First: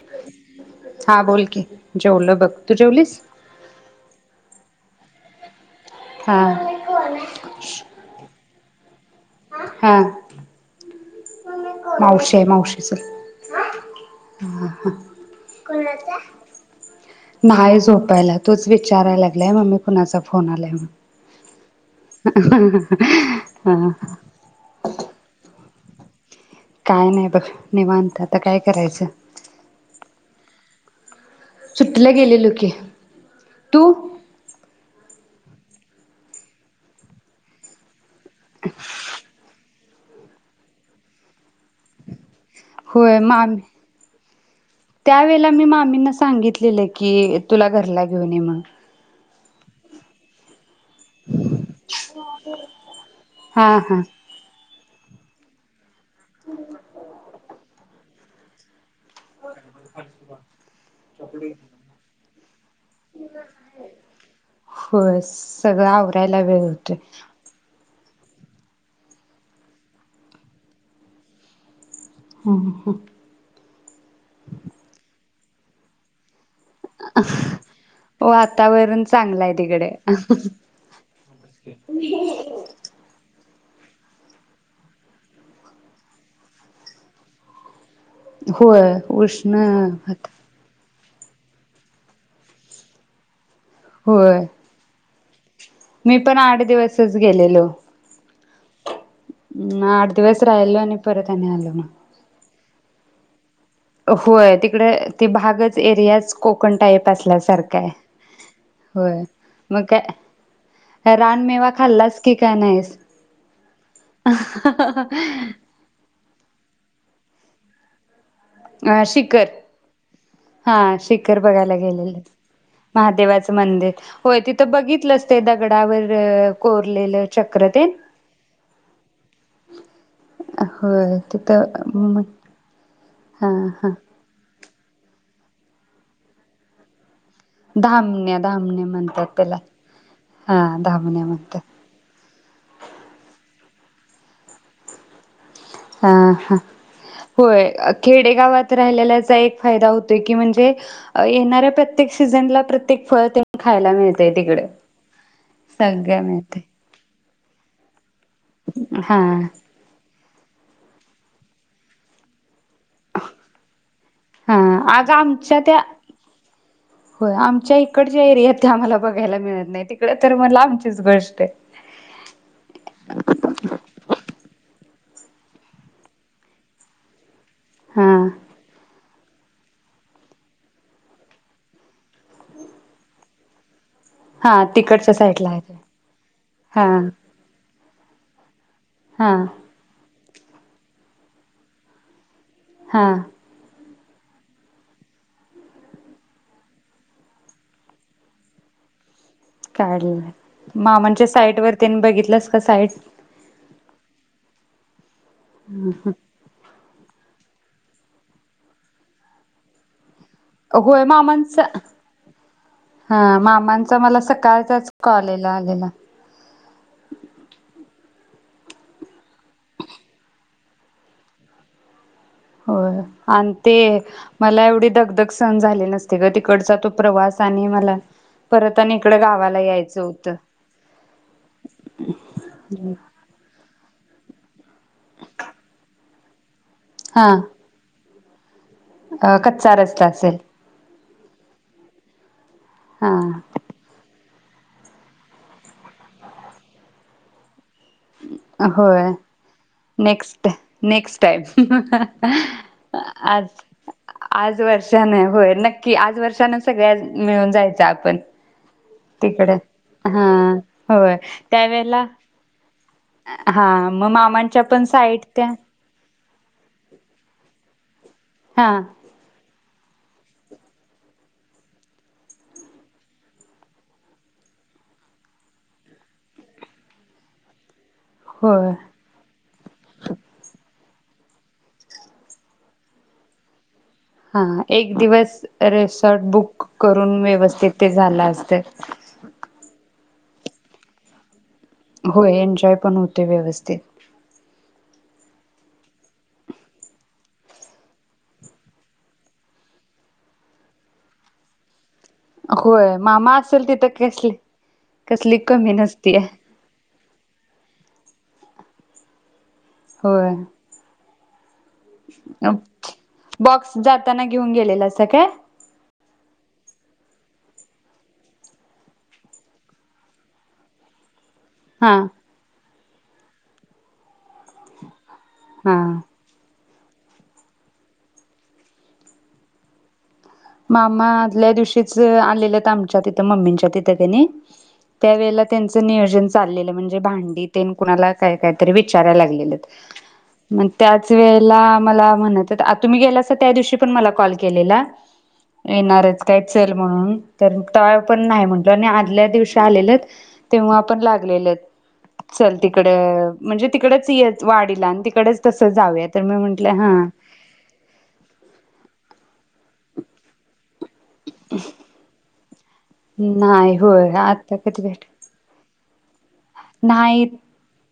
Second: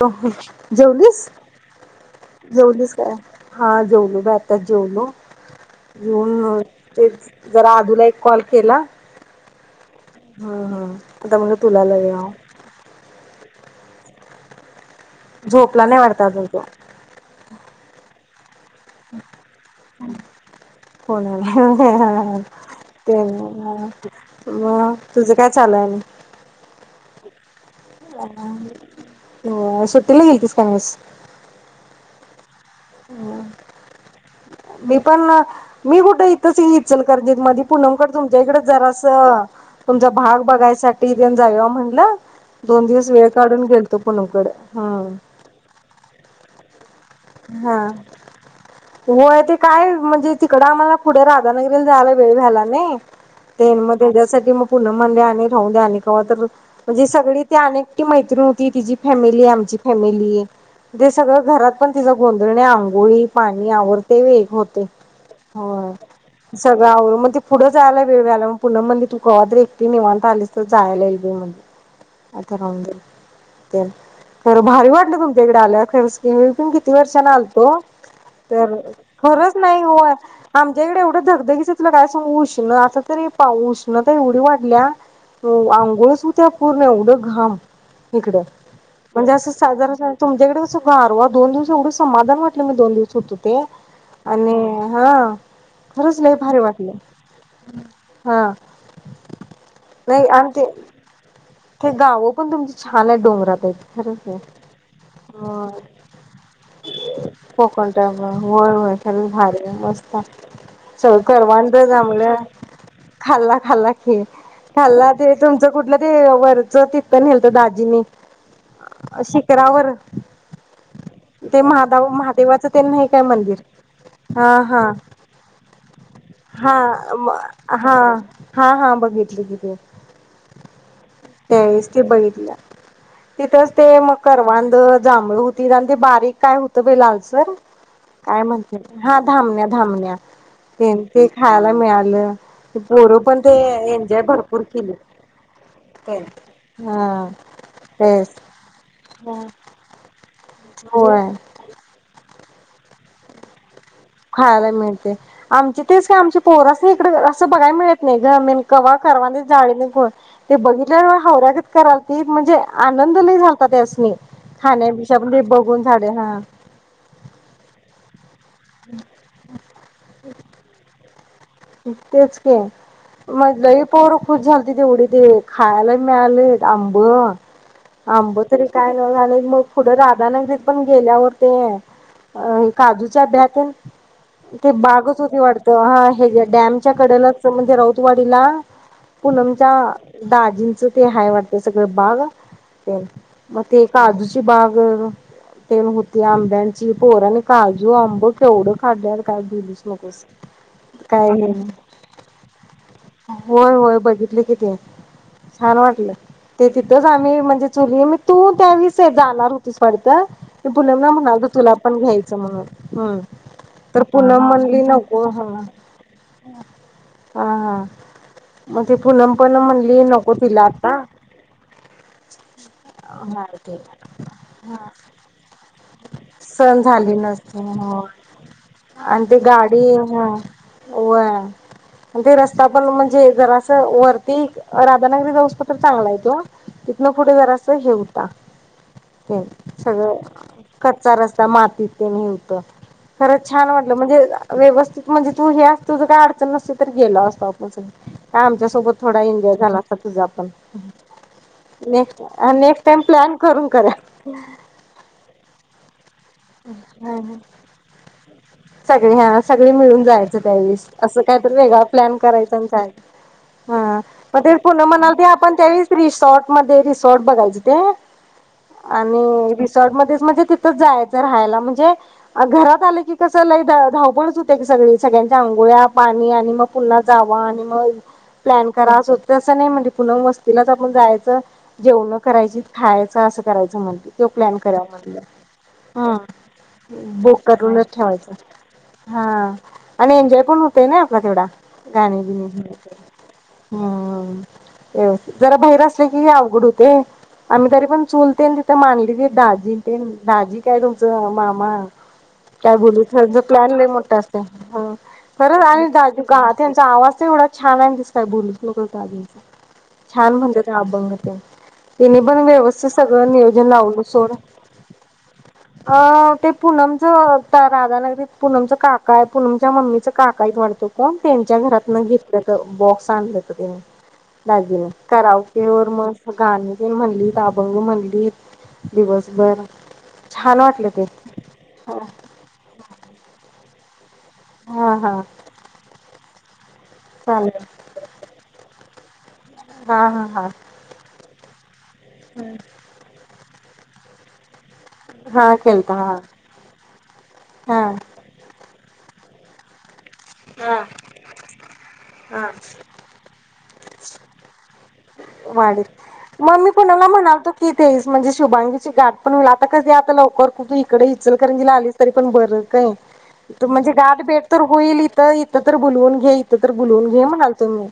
जेवलीस? हा बोल की जेवलं बघ तू जेवलीस काय? हा जेवलो बाई आताच जेवलो. हा जेऊन तेच जरा अदुला एक कॉल केला. हा हम हम आता म्हणल तुला लई वेळ हाय. हम्म ह झोपला नाही वाटत अजून त्यो नाही झोपायला. तोच विचारायला लागलाय मम्मी कोणाचा फोन आलाय म्हणून? हो हो हो हो ते म्हणून हा मग तुझं काय? चालू आहे आणि काय नाही बघ. निवांत आता काय करायचं हो सुट्टीला गेलतीस? पास सुटीला गेलेलो की. तू? मी पण मी कुठ इथच की इचलकरंजीत मधी पुनम कड तुमच्या इकड जरास तुमचा भाग बघायसाठी तेन जाऊया म्हणलं. दोन दिवस होय वेळ मामी काढून गेलतो पुणम कड. हम्म लिहलंय. कि तुला हा घरला घेऊन ये म होय ते काय म्हणजे तिकडं आम्हाला पुढे राधानगरी जायला वेळ झाला नई, हा ते मग हा त्याच्यासाठी मग पुणम म्हणल्या आणि राहू द्या आणिक तवा तर म्हणजे सगळी ते अनेकटी मैत [unintelligible] तिजी फॅमिली आमची फॅमिली ते सगळं घरात पण तिचा गोंधळण आणि आंघोळी, पाणी आवरतंय होय. होतंय होय सगळं होय आवरायला वेळ सगळ होतोय आवरुन मग ते पुढ जायला वेळ व्हायला मग पुन्हा म्हणली तू कवातरी एकटी निवांत आलीस तर जायला ईल बाई म्हण आता हम्म राहु हम्म दे. खरं भारी वाटलं तुमच्या इकडे आल्याव खरच कि मी किती वर्षान आलतो, तर वातावरण चांगलं आहे खरंच नाही तिकडे हो आमच्याकडे एवढं धगधगीच तुला काय सांगू उष्ण आता तरी अहो उष्णता एवढ्यी वाढल्या आंघोळच हुत्या पूर्ण एवढं घाम. इकडं होय म्हणजे असं उष्ण साधारण आता [unintelligible] दोन दिवस एवढं समाधान वाटलं, मी दोन दिवस होतो. ते होय आणि हा मी खरंच लय पण भारी आठ वाटलं दिवसच गेलेलो. हा. आठ दिवस राहिल आणि परत आणि आलो. तेे मग गाव पण तुमच छान हाय डोंगरात खरच हाय. होय तिकडे ते भागच होय एरियाच कोकण टाईप असल्यासारखा आहे कोकण टाईप हाय. होय, होय खरच भारी हाय, मग मस्त हाय. काय सगळ रानमेवा करवांद, खाल्लास की जांभळं काय नाहीस खाल्ला खाल्ला की खाल्ला ते तुमच कुठलं ते तिथं नेलत दाजीनी अ शिखर शिखरावर हा शिखर ते बघायला महादा गेलेलं. महादेवाचं ते नाही काय महादेवाचं मंदिर होय हा तिथं हा बघितलंच ते दगडावर कोरलेलं हा चक्र तेन हा हा हा बघितलं कि ते होय. त्यावेळेस ते तिथं बघितला. हा तिथंच ते हा मग करवांद त जांभळ होती आणि ते बारीक काय होतं बाई लालस तर धामण्या काय म्हणत्यात धामण्या हा म्हणतात त्याला धामण्या, धामण्या हा तेन धामण्या ते म्हणतात. खायला मिळालं. पोर पण ते एन्जॉय भरपूर केली. हा, हा. हा होय तेच खेडेगावात राहिलेल्याचा एक फायदा होतोय, की म्हणजे होय ये येणाऱ्या प्रत्येक सीझनला प्रत्येक फळ ते खायला मिळतय तिकडे. खायला मिळते आमचे तेच काय सगळ्या आमची मिळतय पोरासणी इकड बघाय मिळत नाही ग मन कवा हा करवंदी जाळीने ग ते बघितल्यावर हावऱ्यागत करालती म्हणजे आनंद लई झालता त्यासनी हा अगं खान्यापेक्षा पण ते आमच्या त्या बघून झाडे हा होय आमच्या इकडच्या एरियात इथे आम्हाला बघायला मिळत नाही तिकडे तर मग लामचीच गोष्ट आहे. तेच की म लई पोर खुश झालतीत एवढी ते खायला मिळालेत आंबं हा आंब तरी काय आणि मग पुढं राधानगरीत पण गेल्यावर ते अ काजूच्या ब्या [inaudible] हा ते तिकडच्या बागच होती साईडला आहे वाटत ते हा हे ज्यात हा डॅमच्या कडलाच तुमच्या राऊतवाडीला हा पूनमच्या दाजींच ते हाय वाटतं सगळं बाग ते हा म ते काजूची बाग तेन होती आंब्यांची पोरानी काजू आंब केवढं काढल्यानं काय बोलूच काढलं नकोस. मामांच्या काही हे साईट म वर तेन बघितलंस का साईट? होय होय बघितले कि ते छान वाटलं ते तित तेच आम्ही म्हणजे चुली म तू त्या वेळी जाणार होतीस वाडत. मी होय पुनमला म्हणालतो मामांचा तुला पण घ्यायचं म्हणून हूं हा मामांचा तर मला पुूनम म्हणली सकाळचाच नको हा कॉलेला आलेला हा हा म ते पुनम पण म्हणली नको तिला आता होय आणि ते मला एवढी धग धग सण झाली नसते ग तिकडचा सण तो झाली प्रवास नसते आणि मला परत होय इकडं आणि ते गावाला यायचं गाडीहा होतं व्हय आणि ते रस्ता पण म्हणजे जरा वरती राधानगरी जाऊस पत्रत चांगला आहे त्यो तितन पुुढे जरास हे हो [inaudible] अ कच्चा रस्ता असेल, कच्चा रस्ता मातीत नेवत खरं हा छान म्हटलं म्हणजे व्यवस्थित म्हणजे तू हे तुझ काय अडचण नसते, तर गेलो असत आपन का आमच्या सोबत होय थोडा एन्जॉय झाला असता तुझा पण next next time next next time plan आज करून करा की आज वर्ष सगळे हा तिकडे सगळे मिळून हा जायचं त्यावेळीस होय असं काय तर वेगळा त्यावेेळेला प्लॅन करायच. हा मग मामांच्या पण साईट त्या मदे रिसॉर्ट बघायची ते हा आणि र्ट मध्येच म्हणजे तिथं जाय राहायला म्हणजे घरात आले की कस धावपळच होते की सगळी सगळ्यांच्या आंघोळ्या पाणी आणि मग पुन्हा जावा आणि मग प्लॅन होय करायच होत असं नाही म्हणजे पुन्हा वस्तीला म जायचं जेवण करायची खायचं असं करायचं म्हण हा एक दिवस रे ह बुक करून बुक व्यवस्थित करूनच ते झाल ठेवायचं असते हा आणि एन्जॉय पण होतय ना आपला तेवढा, गाणी होय बिनी एन्जॉय पण होते व्यवस्थित हम्म जरा बाैर असले की अवघड होते आम्ही तरी पण चूलतेन तिथं मांडली त दाजी तेन दाजी काय तुमचं मामा काय होय बोलू मामा असेल प्लॅन ल तिथं मोठा कसली असते कसली खरंच कमी आणि नसतीय दू त्यांचा आवाज तर एवढा छान आहे दिस काय बोलूत नक तगीच छान होय म्हणतेत अभंग अ बॉक्स लावलं जाताना सोड. घेऊन गेलेलंसं काय? ते पूनमचं राधानगरीत पूनमचं काका आहे पूनमच्या मम्मीचं काका आहेत वरतो कोण त्यांच्या घरात हा घेतले ब सांगहोती दाजीना कराओके हा वर ते मग गाणे ते म्हणली अभंग म्हणली दिवसभर छान वाटलं ते मामा आदल्या दिवशीच आलेल्यात अ आमच्या तिथं मम्मींच्या तिथं तेतेनी हा त्या हा वळेला त्यांच नियोजन चाललेलं म्हणजे भांडी चालेल ते कुणाला काय कायतरी विचारा लागील. अलेलेत हा हा हा मंग त्याच वेळत ला मला म्हणतोत्या. आत तुम्ही गेल्यास च त्या दिवशी पण मला कॉल केलेला. हा केलता हा येणारेच काय चल म्हणून, तर हा ताय पण नाही म्हण त्यानी आदल्या दिवशी आलेलेत. तेव्हां हा आपण लागलेलेत. चल तिकडं म्हणजे तिकडच येच वाडीला आणि तिकडच तसं वाडीत, जाऊया तर म मी म्हंटलं हा कोणाला म्हणालतो की ते म्हणजे शुभांगीची गाठ पण लाग ता कसी आता लवकर कुठे ये इकडे इचलकरंजीला आलीस तरी पण बरं काय. त नाही म्हणजे होय गाठभेट आता तर कधी होईल भेट इतं, इतं तर बोलवून घे ते तर बोलवून घे नाही म्हणालतो मी.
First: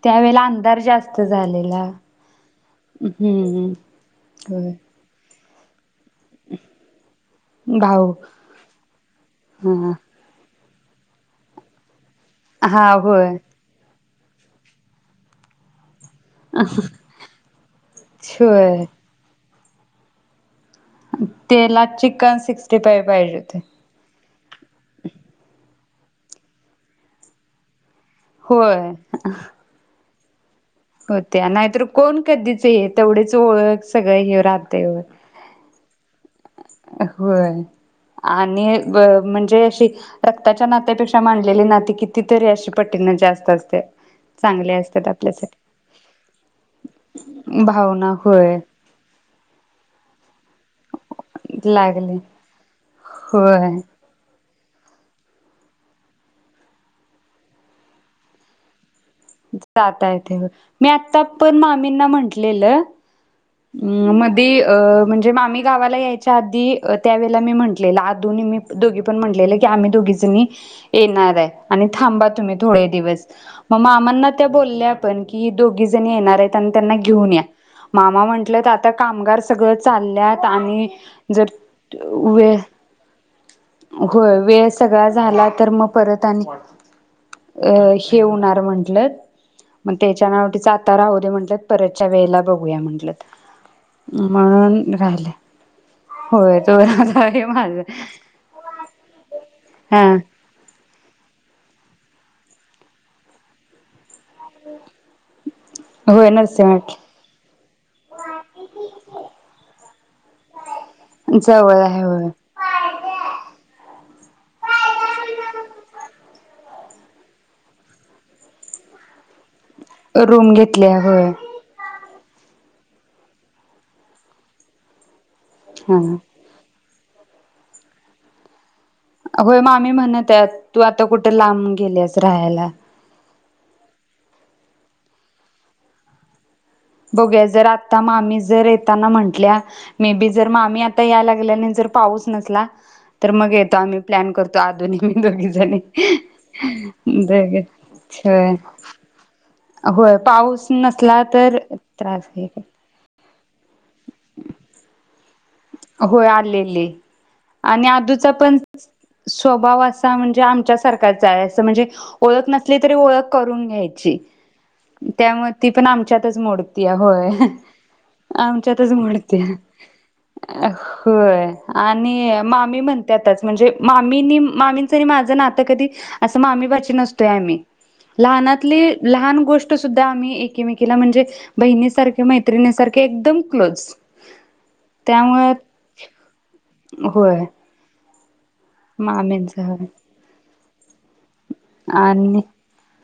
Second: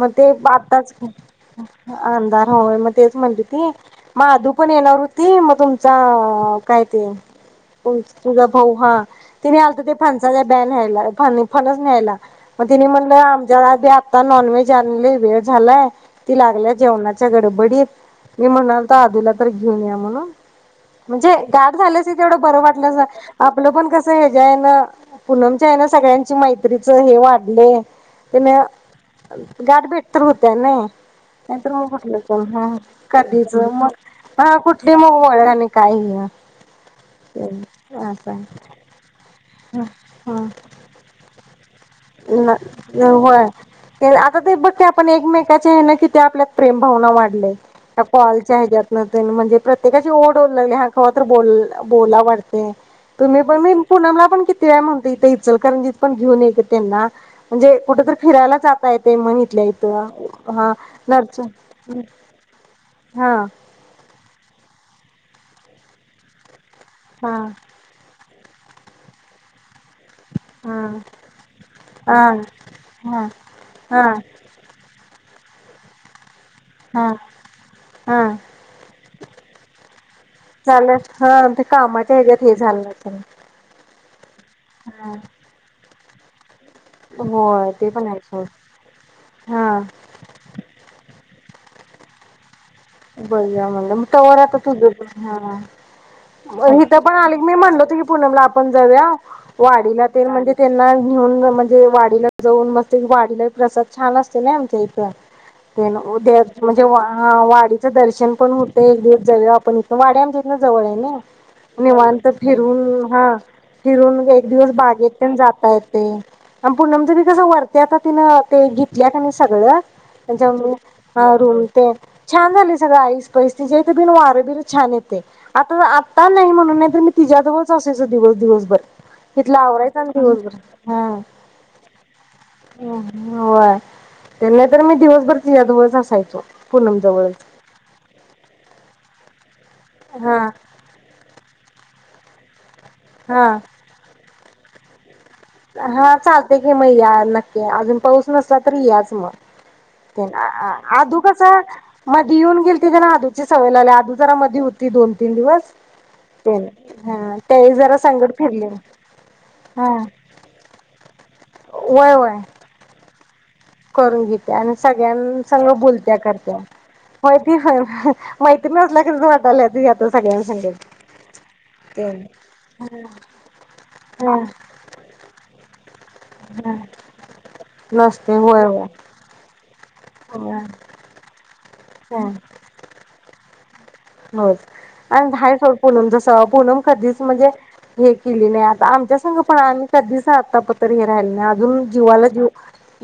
मंग ते त्यावेेळेला बा अंधार आत्ताच, जास्त झालेला अंधार होय म तेच म्हणते हम्म ती माधू पण होय येणार होती. ये मतुम चा काय ते भाऊ तुझा भाऊ हां, ते मी आलते ते हा फणसाया ब्या न्ह्यायला, अं का नी फणस न्ह्यायला. म ते मी हा म्हणलं होय आमच्या [unintelligible] ता नॉनवेज चाल्ली, वेळ झाला. ती लागल्या जेवणाच्या गडबडीत, मी होय म्हणालतो आदुला तर गेऊन या म्हणून. म्हणजे, गाठ त्याला झाल्यास चिकन तेवढं बरं सिक्स्टी वाटलं फाय स. पाहिजे होते आपलं पण कसं हेज्यानं, पूनमच्या हे नं सगळ्यांची मैत्रीचं हे वाढले. होय बेटतं भौ त्या नाही, होत्या नाहीतर म कुठलं कोण चव कधीच हां. ये तेवढीच कधीचं ओळख मग, सगळं हे हां राहते कुठली मग वळन आणि ह्य. होय, आणि ब म्हणजे हा अशी रक्ताच्या नात्यापेक्षा मानलेली नाती कितीतरी ना अशी ना पटीनं होय, जास्त असते आता ते बघ चांगले की आपण असतात आपल्यासाठी एकमेकाच्या हेनं किती आपल्यात प्रेम भावना वाढलंय. त्या भावना होय कॉलच्या हेज्यातनं तेन म्हणजे प्रत्येकाची ओ तो लेल्या हाव कवातर बोल लागले बोला वाटतंय. तूम्ही पण मी होय पूनम ला पण कीत तये म्हणते इतं इचलकरंजीत पण घेऊन ये तेना, म्हणजे कुटं तर फिरायला जात ता येते म्हणू इतल्या इतं आं. जाता येते हां मी आता नरच हां अम् मधीअ म्हणजे माम्मी गावाला यायच्या आधी हा त्यावेेळेला मी म्हटलेला आत दोही मी दोघी पण म्हंटलेल्या आम्ही दोघी जणी हा येणार हाय आणि थांबा हा तुम्ही थोडे हा दिवस मग हा मामांना त्या बोल्या पण की दोघीजणी येणारेत. पण त्यांना हा घेऊन या मा मा हा म्हटलं आ कामगार सगळ चाल्यात आणि चालेल हा जर ते कामाच्या ह्याच्यात हे वेळ झालं असेल. होय. वेळ सगळा हा झाला तर म परत आणि होय अ ते पण आहे हे सोड होणार म्हटलत हा मग त्याच्या नावटीचा आता राहूदे म्हट परतच्या वेळेला बघूया म्हटलंत ब म्हणलं मग तवर आता तुझ म्हणून पण राहिलय हा होय तो हित पण आली आहे मी म्हणल माझं होत की पुणमला आपण जाऊया हा वाडीला ते म्हणजे त्यांना घेऊनण ते वाडीला जाऊन मस्त वाडीला प्रसाद छान अस चला आमच्या इथ तेनं होय दे अ म्हणजे हा नरसिंहवाट वा वाडीत दर्शन पण होते एक दिवस जाऊया आपण इथ वाडी आमच्या इथन जवळ आहे ना जवळ आहे निवांत होय फिरून हा फिरून एक दिवस बागेत पण जाता येते. आणि पूनमच कसं वरत्या आता तिन ते घेतल्या का ना सगळं रूम घेतली [unintelligible] होय हा रूम ते छान झाले. सगं आईस पैस तिज्याइथं बिन वारे बिर छान येतय. आता हा आत्ता नाही म्हणून तर मी तिज्याजवळच असायच दिवस दिवसभर तिथला होय मामी आवरायचा आणि म्हणत्यात तू दिवसभर आता कुठे हा लांब गेलीयास राहायला. होय त्यांना तर मी दिवसभरची तिच्या जवळ असायचो. पूनम जवळच त्या मामी जर येताना म्हंटल्या मे बी हा जर मामी आता यायला लागल्या नी जर पाऊस नसला. तर हा मग येतो आम्ही प्लॅन कर दादु नी मी दोघी जणी हा चालतयं की मग या नक्की दोघे या अजून पाऊस होय नसला तरी याच म होय पाऊस आदू नसला कसा तर त्रास मधी येऊन गेलते का नाय आदू जसा व्हायलेला आदू जरा मधी होती दोन तीन दिवस होय ते आलेली हा त्यावेळी आणि जरा आदूचा संगट पण फिरले स्वभाव हा असा म्हणजे आ च्यासारखं अस म्हणजे वय वय ओळख नसली तरी ओळख करून घ्यायची. करून घेत्या आणि त्यामुळे सगळ्यासंग ती पण बोलत्या आमच्यातच करत्या मोडतीया होय की होय मैत्रीण आमच्यातच नसल्या कस मोडतीया. वाटाला सगळ, होय आणि अ मामी म्हणत्यातच म्हणजे मामीनी हा मामीच अन माझ नात कधीच अस मामी हा -भाची नसतोय आम्ही नसते होय लहानातले होय लहान गोष्ट आता सुद्धा आम्ही हा एकमेकीला म्हणजे बहिणीसारखे, मैत्रिणीसारखे एकदम क्लोज हो आम्ही त्यामुळे हाय पण पूनम जसं पूनम कधीच होय म्हणजे हम केली नाही आता आमच्या संग मामींच पण, होय आम्ही कधी आतापर्यंत तरी हे राहिलेल्या नात म्हणून जीवाला आणि जीव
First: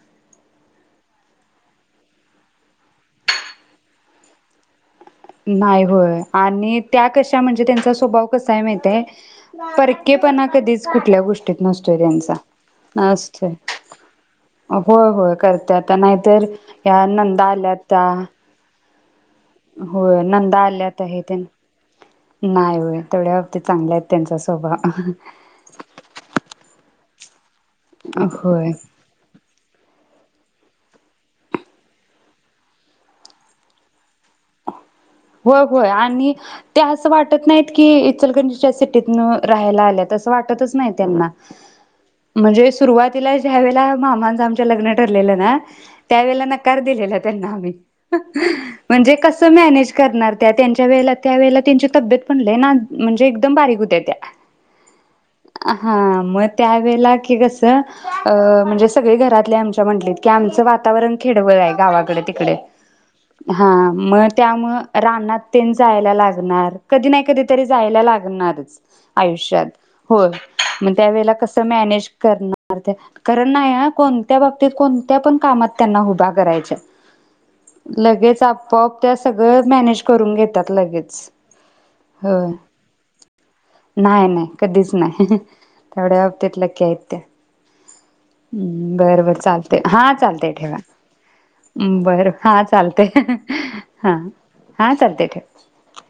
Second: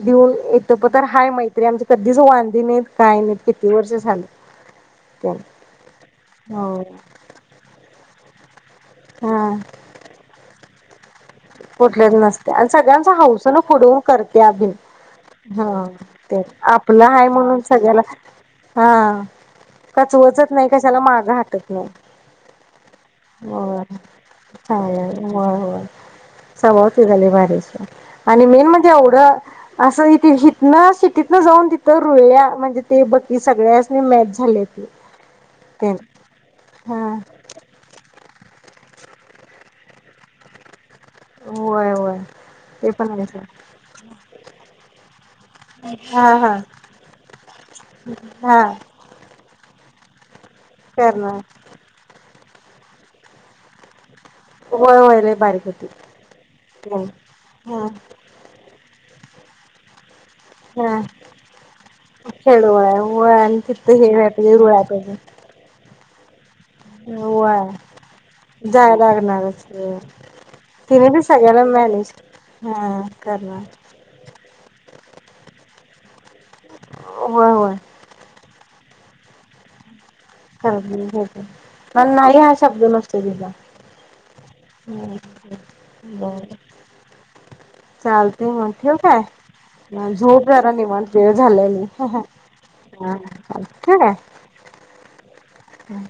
देऊन येतं पतर हय मैत्री आमची कधीच वांधी नाहीत, काय नाहीत किती वर्ष झालं. [unintelligible] नाही हो आणि त्या कशा म्हणजे त्यांचा स्वभाव साय माही ते हा परके पणा कधी कुठलेच नसते आणि सगळ्यांचा असतोय हौसन पुढं होऊन करते या बी होय होय करते हा आता ते नाहीतर आपलं या आहे नंदा म्हणून आल्या सगळ्याला त्या हां होय नंदा आल्यात आहे नाही होय तेवढ्या हती होय चांगल्या आहेत त्यांचा स्वभाव चांगलं होय होय स्वभाव तिचा लय भारी आणि मेन होय म्हणजे एवढं असं इथ ना सिटी ना जाऊन तिथं रुळया म्हणजे ते बकी सगळ्यासनी मॅच झाले ती होय होय ते आणि ते अस हा वाटत नाही की इचलकरंजी त्या सिटी तून राहायला आल्या असं वाटतच नाही त्यांना होय होय म्हणजे, ते पण आहे सुरवातीला सोड आमच्या मामा चे लग्न ठरले ना त्या हा वेळेला हा नकार दिलेला त्यांना आम्ही हा म्हणजे कस मॅनेज करणार? त्या त्यांच्या वेळेला त्या करणार वेळेला त्यांची तब्येत पणलई नाद म्हणजे एकदम बारीक होत्या त्या. होय होय लय बारीक होती हा मग त्यावेळेला की कस अ हा म्हणजे सगळी घरातल्या आमच्या म्हटलीत की आमचं हा वातावरण खेडवळ हाय. गावाकड तिकड खेडोळ आहे होय आणि हा तिथं हे मग व्हाय पाहिजे रुळ व्हाय त्यामुळं पाहिजे रानात तेन जाय लागणार कधी नाही कधी होय. तरी जायला लागणारच जाय लागणारच आयुष्यात की होय म तिने बी त्यावेळेला कस सगळ्याला मॅनेज करणार त्या हा करत करणार नाही हा कोणत्याबबतीत कोणत्या पण कामात त्यांना हुभा करायच्या होय होय लगेच आप पप त्या सगळ मॅनेज करून घेतात लगेच कर पण हो. नाही हा शब्द नसतो तिला नाही नाही कधीच नाही तेवढ्या बर बाबतीत लकी् आहेत त्या चालते मग ठेव बर बर काय चालते हा झोप चालते जरा ठेवा निवांत वेळ झालेली. हा बर हा चालते. चालतंय हा हा चालतय. ते ठेव. हम्